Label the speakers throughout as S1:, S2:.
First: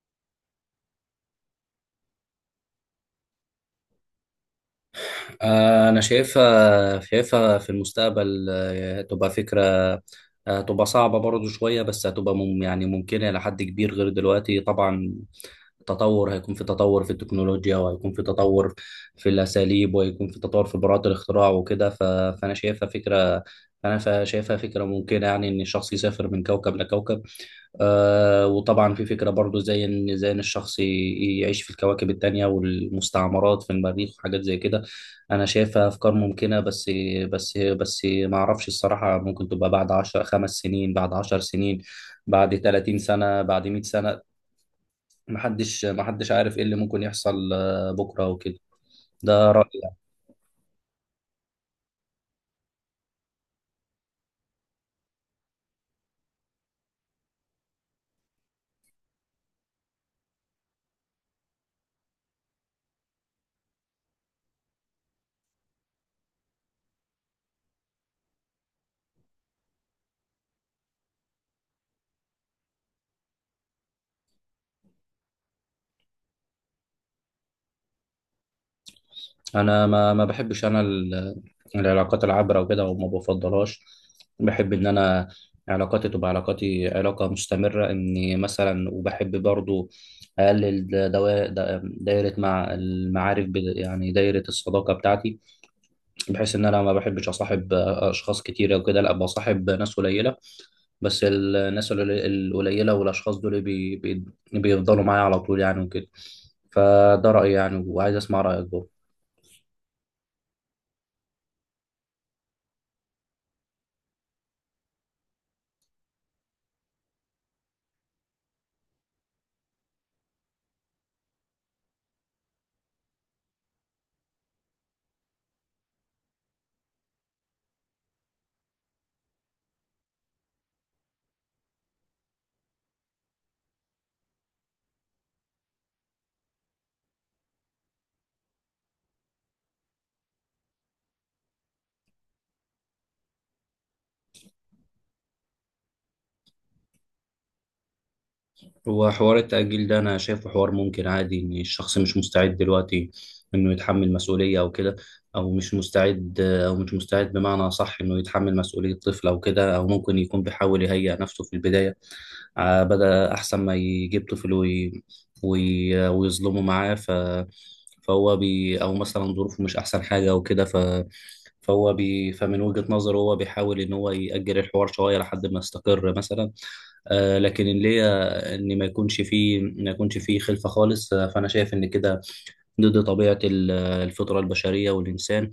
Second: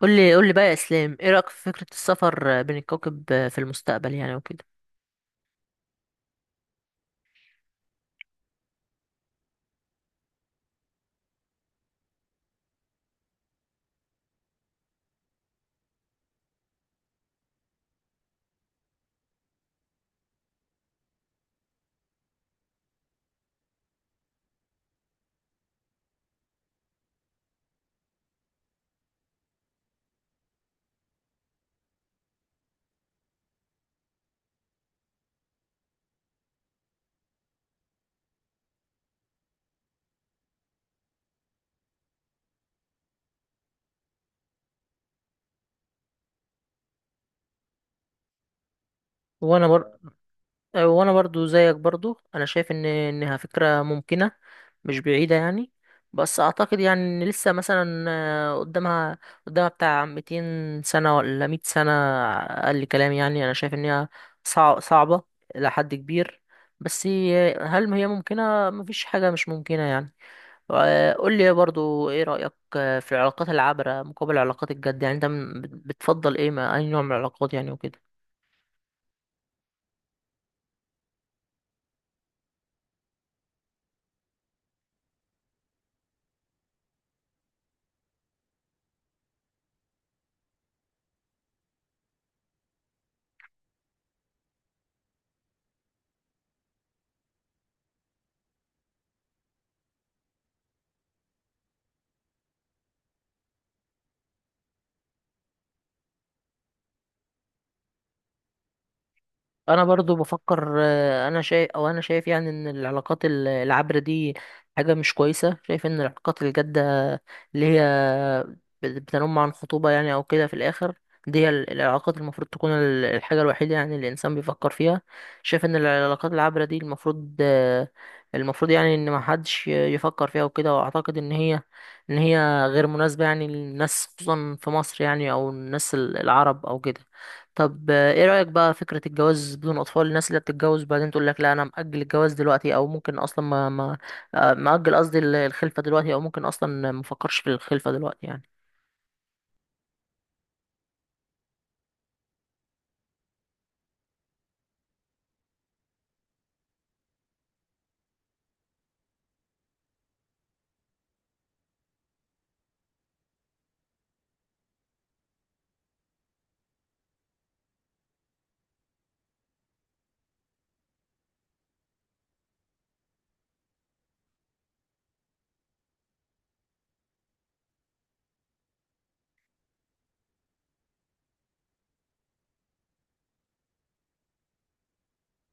S1: قول لي بقى يا اسلام، ايه رايك في فكره السفر بين الكواكب في المستقبل يعني وكده؟
S2: أنا شايفها في المستقبل، تبقى فكرة، تبقى صعبة برضو شوية، بس هتبقى يعني ممكنة إلى حد كبير غير دلوقتي طبعا. تطور، هيكون في تطور في التكنولوجيا، وهيكون في تطور في الأساليب، وهيكون في تطور في براءة الاختراع وكده. فأنا شايفها فكرة أنا شايفها فكرة ممكنة، يعني إن الشخص يسافر من كوكب لكوكب. وطبعا في فكرة برضو، زي ان الشخص يعيش في الكواكب التانية والمستعمرات في المريخ وحاجات زي كده. انا شايفها افكار ممكنة. بس ما اعرفش الصراحة، ممكن تبقى بعد عشر 5 سنين، بعد 10 سنين، بعد 30 سنة، بعد 100 سنة. محدش عارف ايه اللي ممكن يحصل بكرة وكده. ده
S1: وانا
S2: رأيي.
S1: بر... وانا برضو زيك، برضو انا شايف ان انها فكره ممكنه، مش بعيده يعني. بس اعتقد يعني ان لسه مثلا قدامها بتاع 200 سنه ولا 100 سنه اقل كلام يعني. انا شايف ان هي صعبه الى حد كبير، بس هل هي ممكنه؟ مفيش حاجه مش ممكنه يعني. قول لي برضو، ايه رأيك في العلاقات العابرة مقابل العلاقات الجد يعني؟ انت بتفضل ايه، ما اي نوع من العلاقات يعني وكده؟
S2: انا ما بحبش، العلاقات العابره وكده، وما بفضلهاش. بحب ان انا علاقاتي تبقى، علاقه مستمره، اني مثلا. وبحب برضو اقلل دايره مع المعارف، يعني دايره الصداقه بتاعتي، بحيث ان انا ما بحبش اصاحب اشخاص كتيره وكده. لا، بصاحب ناس قليله، بس الناس القليله والاشخاص دول بي بي بيفضلوا معايا على طول يعني وكده. فده رايي يعني، وعايز اسمع رايك برضو.
S1: انا برضو بفكر، انا شايف يعني ان العلاقات العابرة دي حاجة مش كويسة. شايف ان العلاقات الجادة اللي هي بتنم عن خطوبة يعني او كده في الاخر، دي هي العلاقات المفروض تكون الحاجة الوحيدة يعني اللي الانسان بيفكر فيها. شايف ان العلاقات العابرة دي المفروض، المفروض يعني ان ما حدش يفكر فيها وكده. واعتقد ان هي، ان هي غير مناسبة يعني للناس، خصوصا في مصر يعني، او الناس العرب او كده. طب، ايه رأيك بقى فكرة الجواز بدون اطفال؟ الناس اللي بتتجوز بعدين تقول لك لا، انا مأجل الجواز دلوقتي، او ممكن اصلا ما ما آه، مأجل. قصدي الخلفة دلوقتي، او ممكن اصلا ما افكرش في الخلفة دلوقتي يعني.
S2: هو حوار التأجيل ده أنا شايفه حوار ممكن عادي، إن الشخص مش مستعد دلوقتي إنه يتحمل مسؤولية أو كده. أو مش مستعد، بمعنى صح إنه يتحمل مسؤولية طفل أو كده. أو ممكن يكون بيحاول يهيئ نفسه في البداية، بدأ أحسن ما يجيب طفل ويظلمه معاه. أو مثلا ظروفه مش أحسن حاجة أو كده. فمن وجهة نظره هو بيحاول إن هو يأجل الحوار شوية لحد ما يستقر مثلا. لكن اللي هي ان ما يكونش فيه خلفه خالص، فانا شايف ان كده ضد الفطره البشريه والانسان،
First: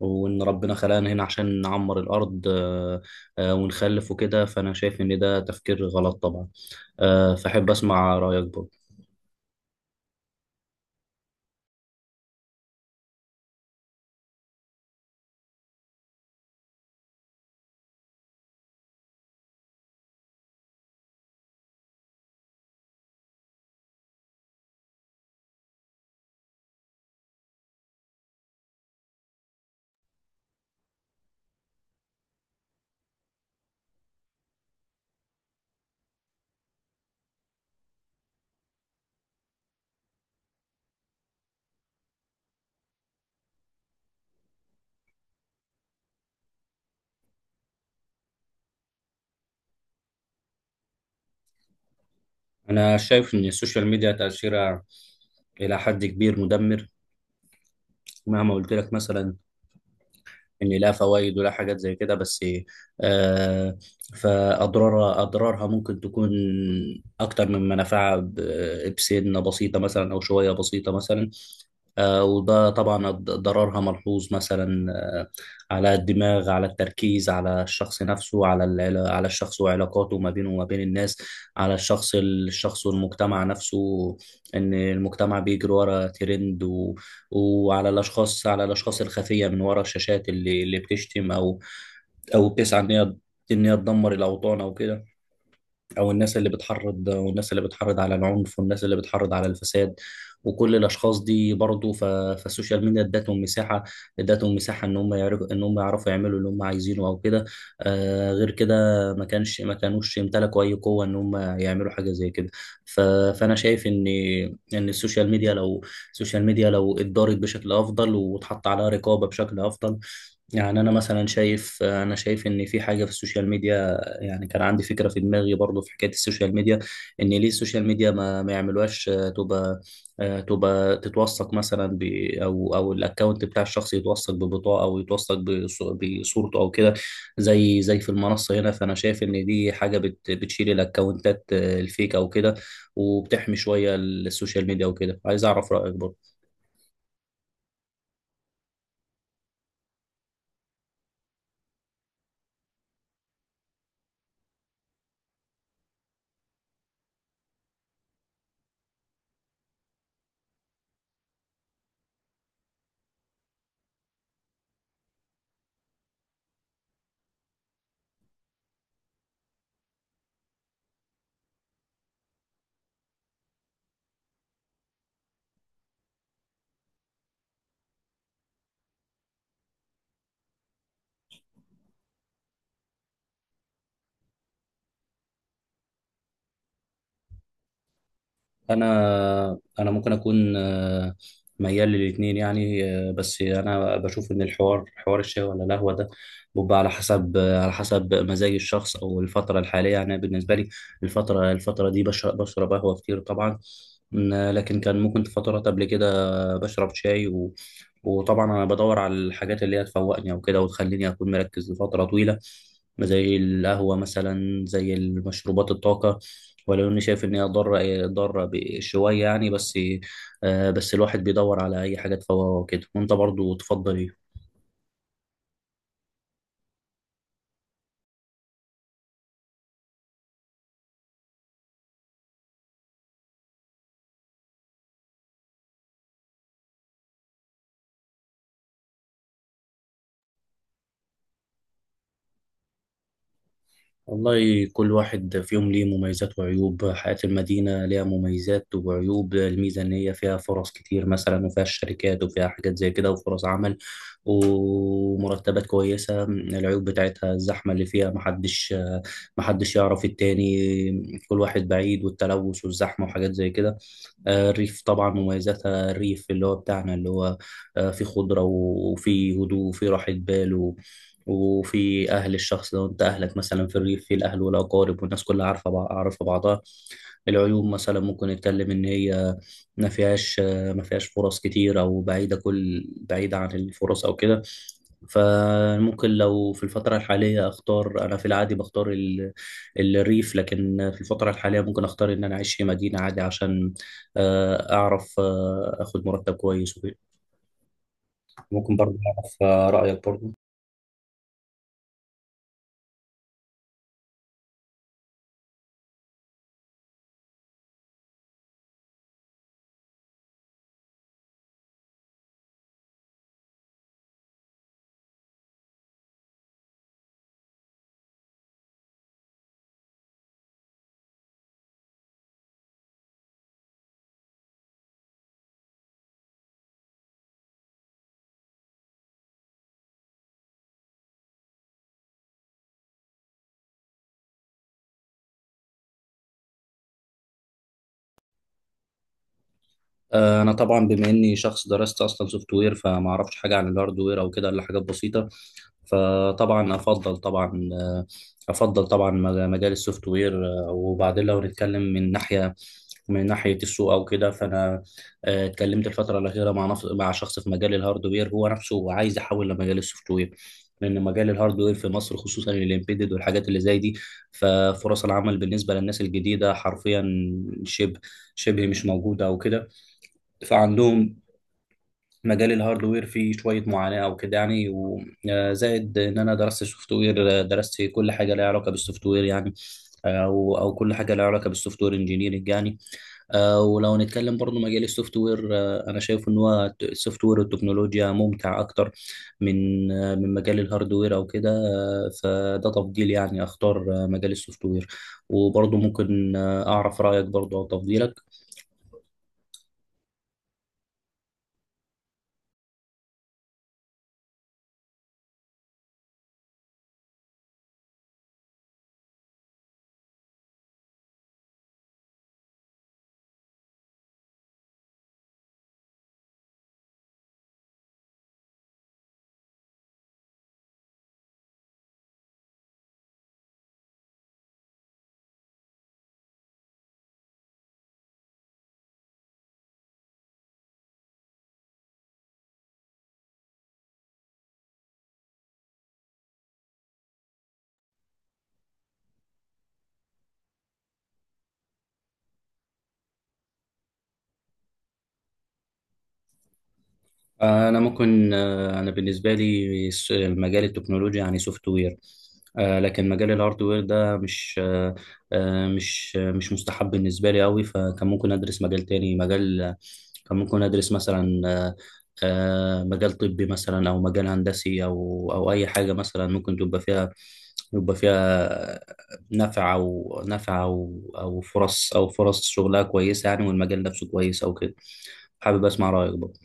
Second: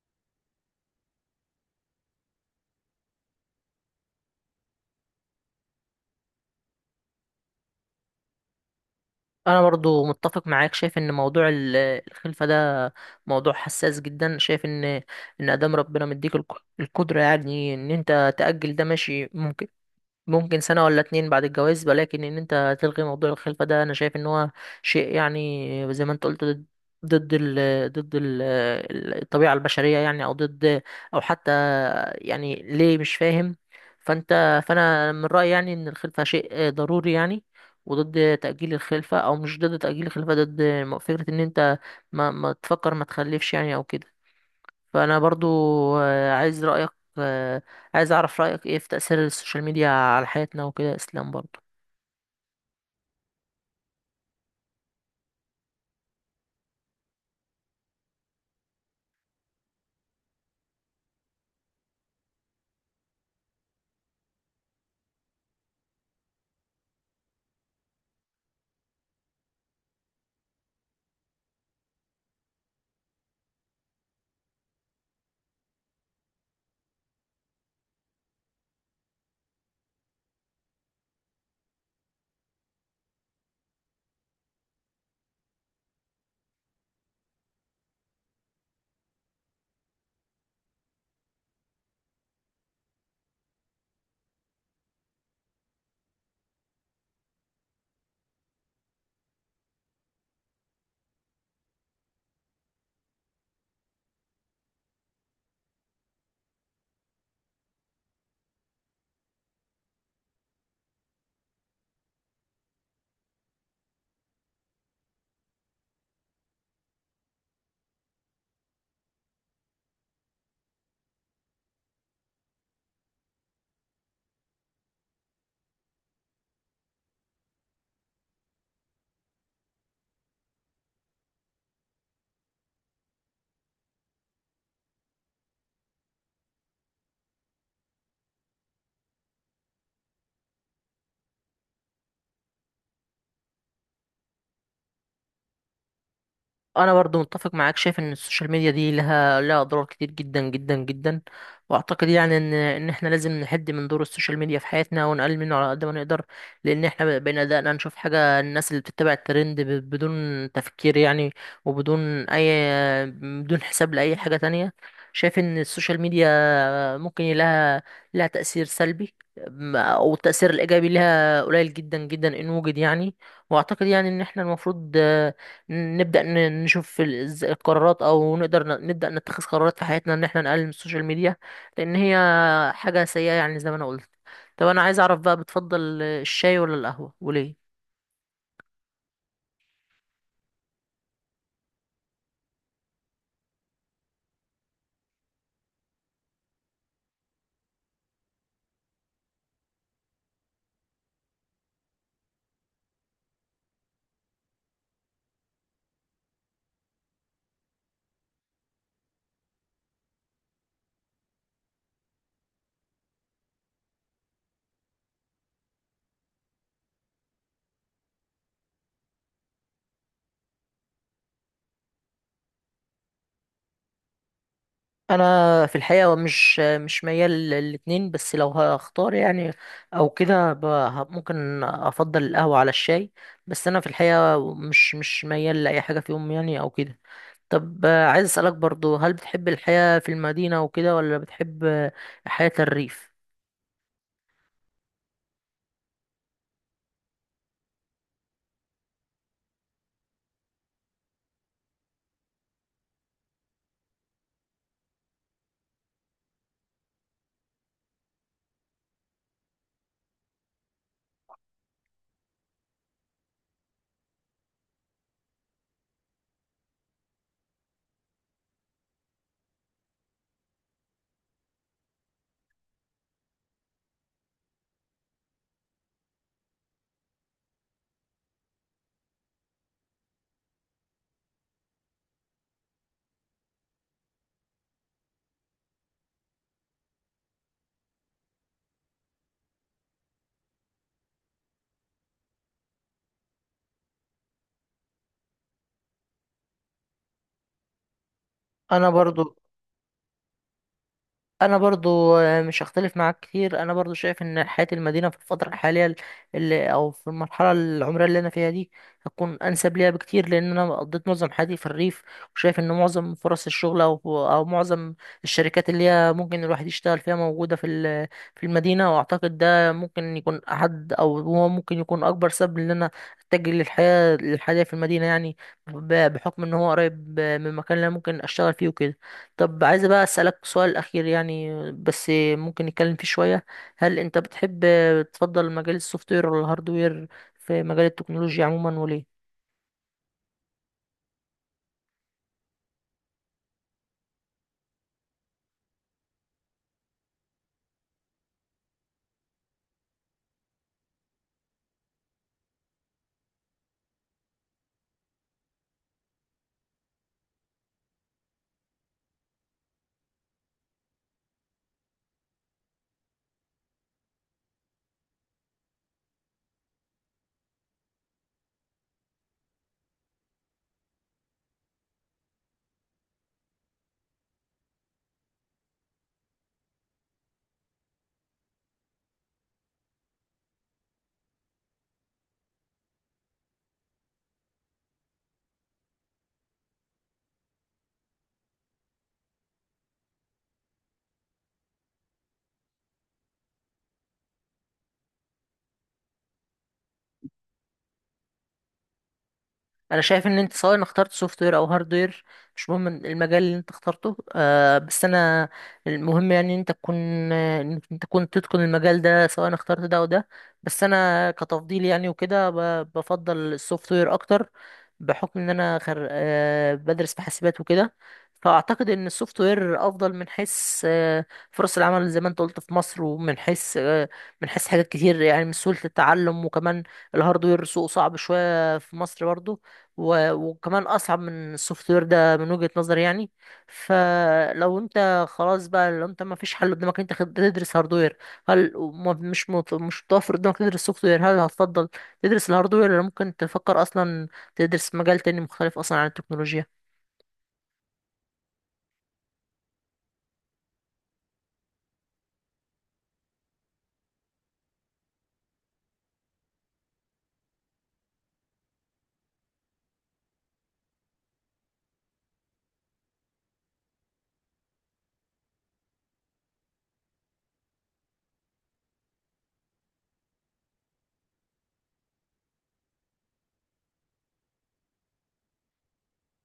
S2: وان ربنا خلقنا هنا عشان نعمر الارض، ونخلف وكده. فانا شايف ان ده تفكير غلط طبعا. فاحب اسمع رايك برضه.
S1: انا برضو متفق معاك. شايف ان موضوع الخلفة ده موضوع حساس جدا. شايف ان ادام ربنا مديك القدرة يعني ان انت تأجل ده، ماشي، ممكن سنة ولا اتنين بعد الجواز. ولكن ان انت تلغي موضوع الخلفة ده، انا شايف ان هو شيء يعني زي ما انت قلت، ضد، ضد ال ضد ال الطبيعة البشرية يعني، او ضد، او حتى يعني ليه، مش فاهم. فانا من رأيي يعني ان الخلفة شيء ضروري يعني، وضد تأجيل الخلفة، او مش ضد تأجيل الخلفة، ضد فكرة ان انت ما تفكر، ما تخلفش يعني او كده. فانا برضو، آه، عايز رايك آه، عايز اعرف رايك ايه في تاثير السوشيال ميديا على حياتنا وكده، اسلام، برضو؟
S2: انا شايف ان السوشيال ميديا تاثيرها الى حد كبير مدمر، مهما قلت لك مثلا ان لا فوائد ولا حاجات زي كده، بس آه اضرارها ممكن تكون اكتر من منافعها بسنه بسيطه مثلا، او شويه بسيطه مثلا. وده طبعا ضررها ملحوظ مثلا، على الدماغ، على التركيز، على الشخص نفسه، على الشخص وعلاقاته ما بينه وما بين الناس، على الشخص والمجتمع نفسه، ان المجتمع بيجري ورا ترند، وعلى الاشخاص على الاشخاص الخفيه من ورا الشاشات، اللي بتشتم، او بتسعى ان هي، تدمر الاوطان او كده. او الناس اللي بتحرض، والناس اللي بتحرض على العنف، والناس اللي بتحرض على الفساد، وكل الاشخاص دي برضه. فالسوشيال ميديا ادتهم مساحه، ان هم يعرفوا، يعملوا اللي هم عايزينه او كده. غير كده ما كانوش يمتلكوا اي قوه ان هم يعملوا حاجه زي كده. ف... فانا شايف ان السوشيال ميديا لو، اتدارت بشكل افضل واتحط عليها رقابه بشكل افضل. يعني انا شايف ان في حاجه في السوشيال ميديا يعني، كان عندي فكره في دماغي برضو في حكايه السوشيال ميديا، ان ليه السوشيال ميديا ما يعملوهاش تبقى، تبقى تتوثق مثلا ب، او الاكونت بتاع الشخص يتوثق ببطاقه، او يتوثق بصورته او كده، زي في المنصه هنا. فانا شايف ان دي حاجه بتشيل الاكونتات الفيك او كده، وبتحمي شويه السوشيال ميديا وكده. عايز اعرف رايك برضو.
S1: انا برضو متفق معاك. شايف ان السوشيال ميديا دي لها اضرار كتير جدا جدا جدا. واعتقد يعني ان احنا لازم نحد من دور السوشيال ميديا في حياتنا، ونقلل منه على قد ما نقدر. لان احنا بقينا دقنا نشوف حاجه الناس اللي بتتبع الترند بدون تفكير يعني، وبدون اي بدون حساب لاي حاجه تانية. شايف ان السوشيال ميديا ممكن لها تأثير سلبي. أو التأثير الإيجابي لها قليل جدا جدا، إن وجد يعني. وأعتقد يعني إن إحنا المفروض، نبدأ نشوف القرارات، أو نقدر نبدأ نتخذ قرارات في حياتنا، إن إحنا نقلل من السوشيال ميديا، لأن هي حاجة سيئة يعني زي ما أنا قلت. طب، أنا عايز أعرف بقى، بتفضل الشاي ولا القهوة وليه؟
S2: انا ممكن اكون ميال للاتنين يعني. بس انا بشوف ان حوار الشاي ولا القهوه ده بيبقى على حسب، مزاج الشخص او الفتره الحاليه يعني. أنا بالنسبه لي الفتره دي بشرب قهوه كتير طبعا. لكن كان ممكن في فترات قبل كده بشرب شاي وطبعا انا بدور على الحاجات اللي هي تفوقني او كده، وتخليني اكون مركز لفتره طويله، زي القهوه مثلا، زي المشروبات الطاقه، ولو اني شايف ان هي ضاره شويه يعني. بس بس الواحد بيدور على اي حاجه تفوقه وكده. وانت برضو تفضل ايه؟
S1: انا في الحقيقه مش ميال للاتنين، بس لو هختار يعني او كده، ممكن افضل القهوه على الشاي. بس انا في الحقيقه مش ميال لاي حاجه فيهم يعني او كده. طب، عايز اسالك برضو، هل بتحب الحياه في المدينه وكده، ولا بتحب حياه الريف؟
S2: والله كل واحد فيهم ليه مميزات وعيوب. حياة المدينة ليها مميزات وعيوب. الميزة إن هي فيها فرص كتير مثلا، وفيها الشركات، وفيها حاجات زي كده، وفرص عمل ومرتبات كويسة. العيوب بتاعتها الزحمة اللي فيها، محدش يعرف التاني، كل واحد بعيد، والتلوث والزحمة وحاجات زي كده. الريف طبعا مميزاتها، الريف اللي هو بتاعنا اللي هو، في خضرة وفي هدوء وفي راحة بال وفي أهل، الشخص لو أنت أهلك مثلا في الريف في الأهل والأقارب، والناس كلها عارفة بعضها. العيوب مثلا ممكن نتكلم إن هي ما فيهاش ما فيهاش فرص كتير، أو بعيدة بعيدة عن الفرص أو كده. فممكن، لو في الفترة الحالية أختار، أنا في العادي بختار الريف، لكن في الفترة الحالية ممكن أختار إن أنا أعيش في مدينة عادي، عشان اعرف، اخد مرتب كويس وكده. ممكن
S1: انا
S2: برضه اعرف
S1: برضو
S2: رايك برضه.
S1: انا برضو مش هختلف معاك كتير. انا برضو شايف ان حياة المدينة في الفترة الحالية، او في المرحلة العمرية اللي انا فيها دي، هتكون انسب ليها بكتير، لان انا قضيت معظم حياتي في الريف. وشايف ان معظم فرص الشغل، او معظم الشركات اللي هي ممكن الواحد يشتغل فيها موجودة في المدينة. واعتقد ده ممكن يكون احد، او هو ممكن يكون اكبر سبب ان انا اتجه للحياة في المدينة يعني، بحكم ان هو قريب من المكان اللي انا ممكن اشتغل فيه وكده. طب، عايز بقى أسألك سؤال أخير يعني، بس ممكن نتكلم فيه شوية. هل أنت بتحب تفضل مجال السوفت وير ولا الهارد وير في مجال التكنولوجيا عموما، وليه؟
S2: انا طبعا بما اني شخص درست اصلا سوفت وير، فما اعرفش حاجه عن الهاردوير او كده الا حاجات بسيطه. فطبعا افضل طبعا افضل طبعا مجال السوفت وير. وبعدين لو نتكلم من ناحيه، السوق او كده، فانا اتكلمت الفتره الاخيره مع مع شخص في مجال الهاردوير، هو نفسه عايز يحول لمجال السوفت وير، لان مجال الهاردوير في مصر خصوصا الامبيدد والحاجات اللي زي دي، ففرص العمل بالنسبه للناس الجديده حرفيا شبه شبه مش موجوده او كده. فعندهم مجال الهاردوير فيه شوية معاناة أو كده يعني، وزائد إن أنا درست سوفت وير درست كل حاجة لها علاقة بالسوفت وير يعني، أو كل حاجة لها علاقة بالسوفت وير انجينيرنج يعني. ولو نتكلم برضو مجال السوفت وير، أنا شايف إن هو السوفت وير والتكنولوجيا ممتع أكتر من مجال الهاردوير أو كده. فده تفضيل يعني. أختار مجال السوفت وير، وبرضو ممكن أعرف رأيك برضو أو تفضيلك.
S1: انا شايف ان انت سواء اخترت سوفت وير او هارد وير، مش مهم المجال اللي انت اخترته. بس انا، المهم يعني ان انت تكون تتقن المجال ده سواء اخترت ده او ده. بس انا كتفضيل يعني وكده، بفضل السوفت وير اكتر، بحكم ان انا خر... آه بدرس في حاسبات وكده. فاعتقد ان السوفت وير افضل من حيث فرص العمل زي ما انت قلت في مصر، ومن حيث آه، من حيث حاجات كتير يعني، من سهولة التعلم وكمان الهاردوير سوق صعب شوية في مصر برضو. وكمان اصعب من السوفت وير، ده من وجهة نظري يعني. فلو انت خلاص بقى، لو انت ما فيش حل قدامك انت تدرس هاردوير، هل مش متوفر قدامك تدرس سوفت وير؟ هل هتفضل تدرس الهاردوير، ولا ممكن تفكر اصلا تدرس مجال تاني مختلف اصلا عن التكنولوجيا؟
S2: انا ممكن انا بالنسبه لي مجال التكنولوجيا يعني سوفت وير، لكن مجال الهاردوير ده مش آه، آه، مش آه، مش مستحب بالنسبه لي قوي. فكان ممكن ادرس مجال تاني، كان ممكن ادرس مثلا مجال طبي مثلا، او مجال هندسي، او اي حاجه مثلا ممكن تبقى فيها، يبقى فيها نفع او فرص شغلها كويسه يعني، والمجال نفسه كويس او كده. حابب اسمع رايك برضه.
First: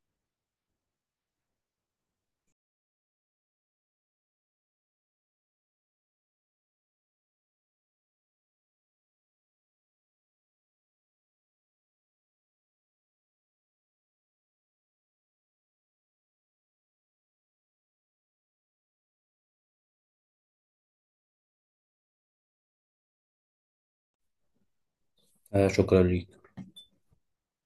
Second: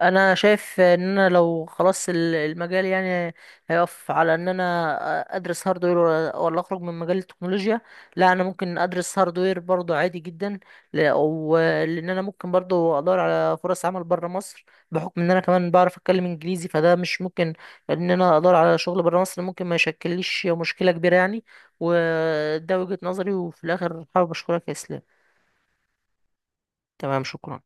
S1: انا شايف ان انا لو خلاص المجال يعني هيقف على ان انا ادرس هاردوير ولا اخرج من مجال التكنولوجيا، لا، انا ممكن ادرس هاردوير برضو عادي جدا. ولان انا ممكن برضو ادور على فرص عمل بره مصر، بحكم ان انا كمان بعرف اتكلم انجليزي، فده مش ممكن، ان انا ادور على شغل بره مصر ممكن ما يشكلليش مشكلة كبيرة يعني. وده وجهة نظري. وفي الاخر، حابب اشكرك يا اسلام.
S2: شكرا ليك.
S1: تمام، شكرا.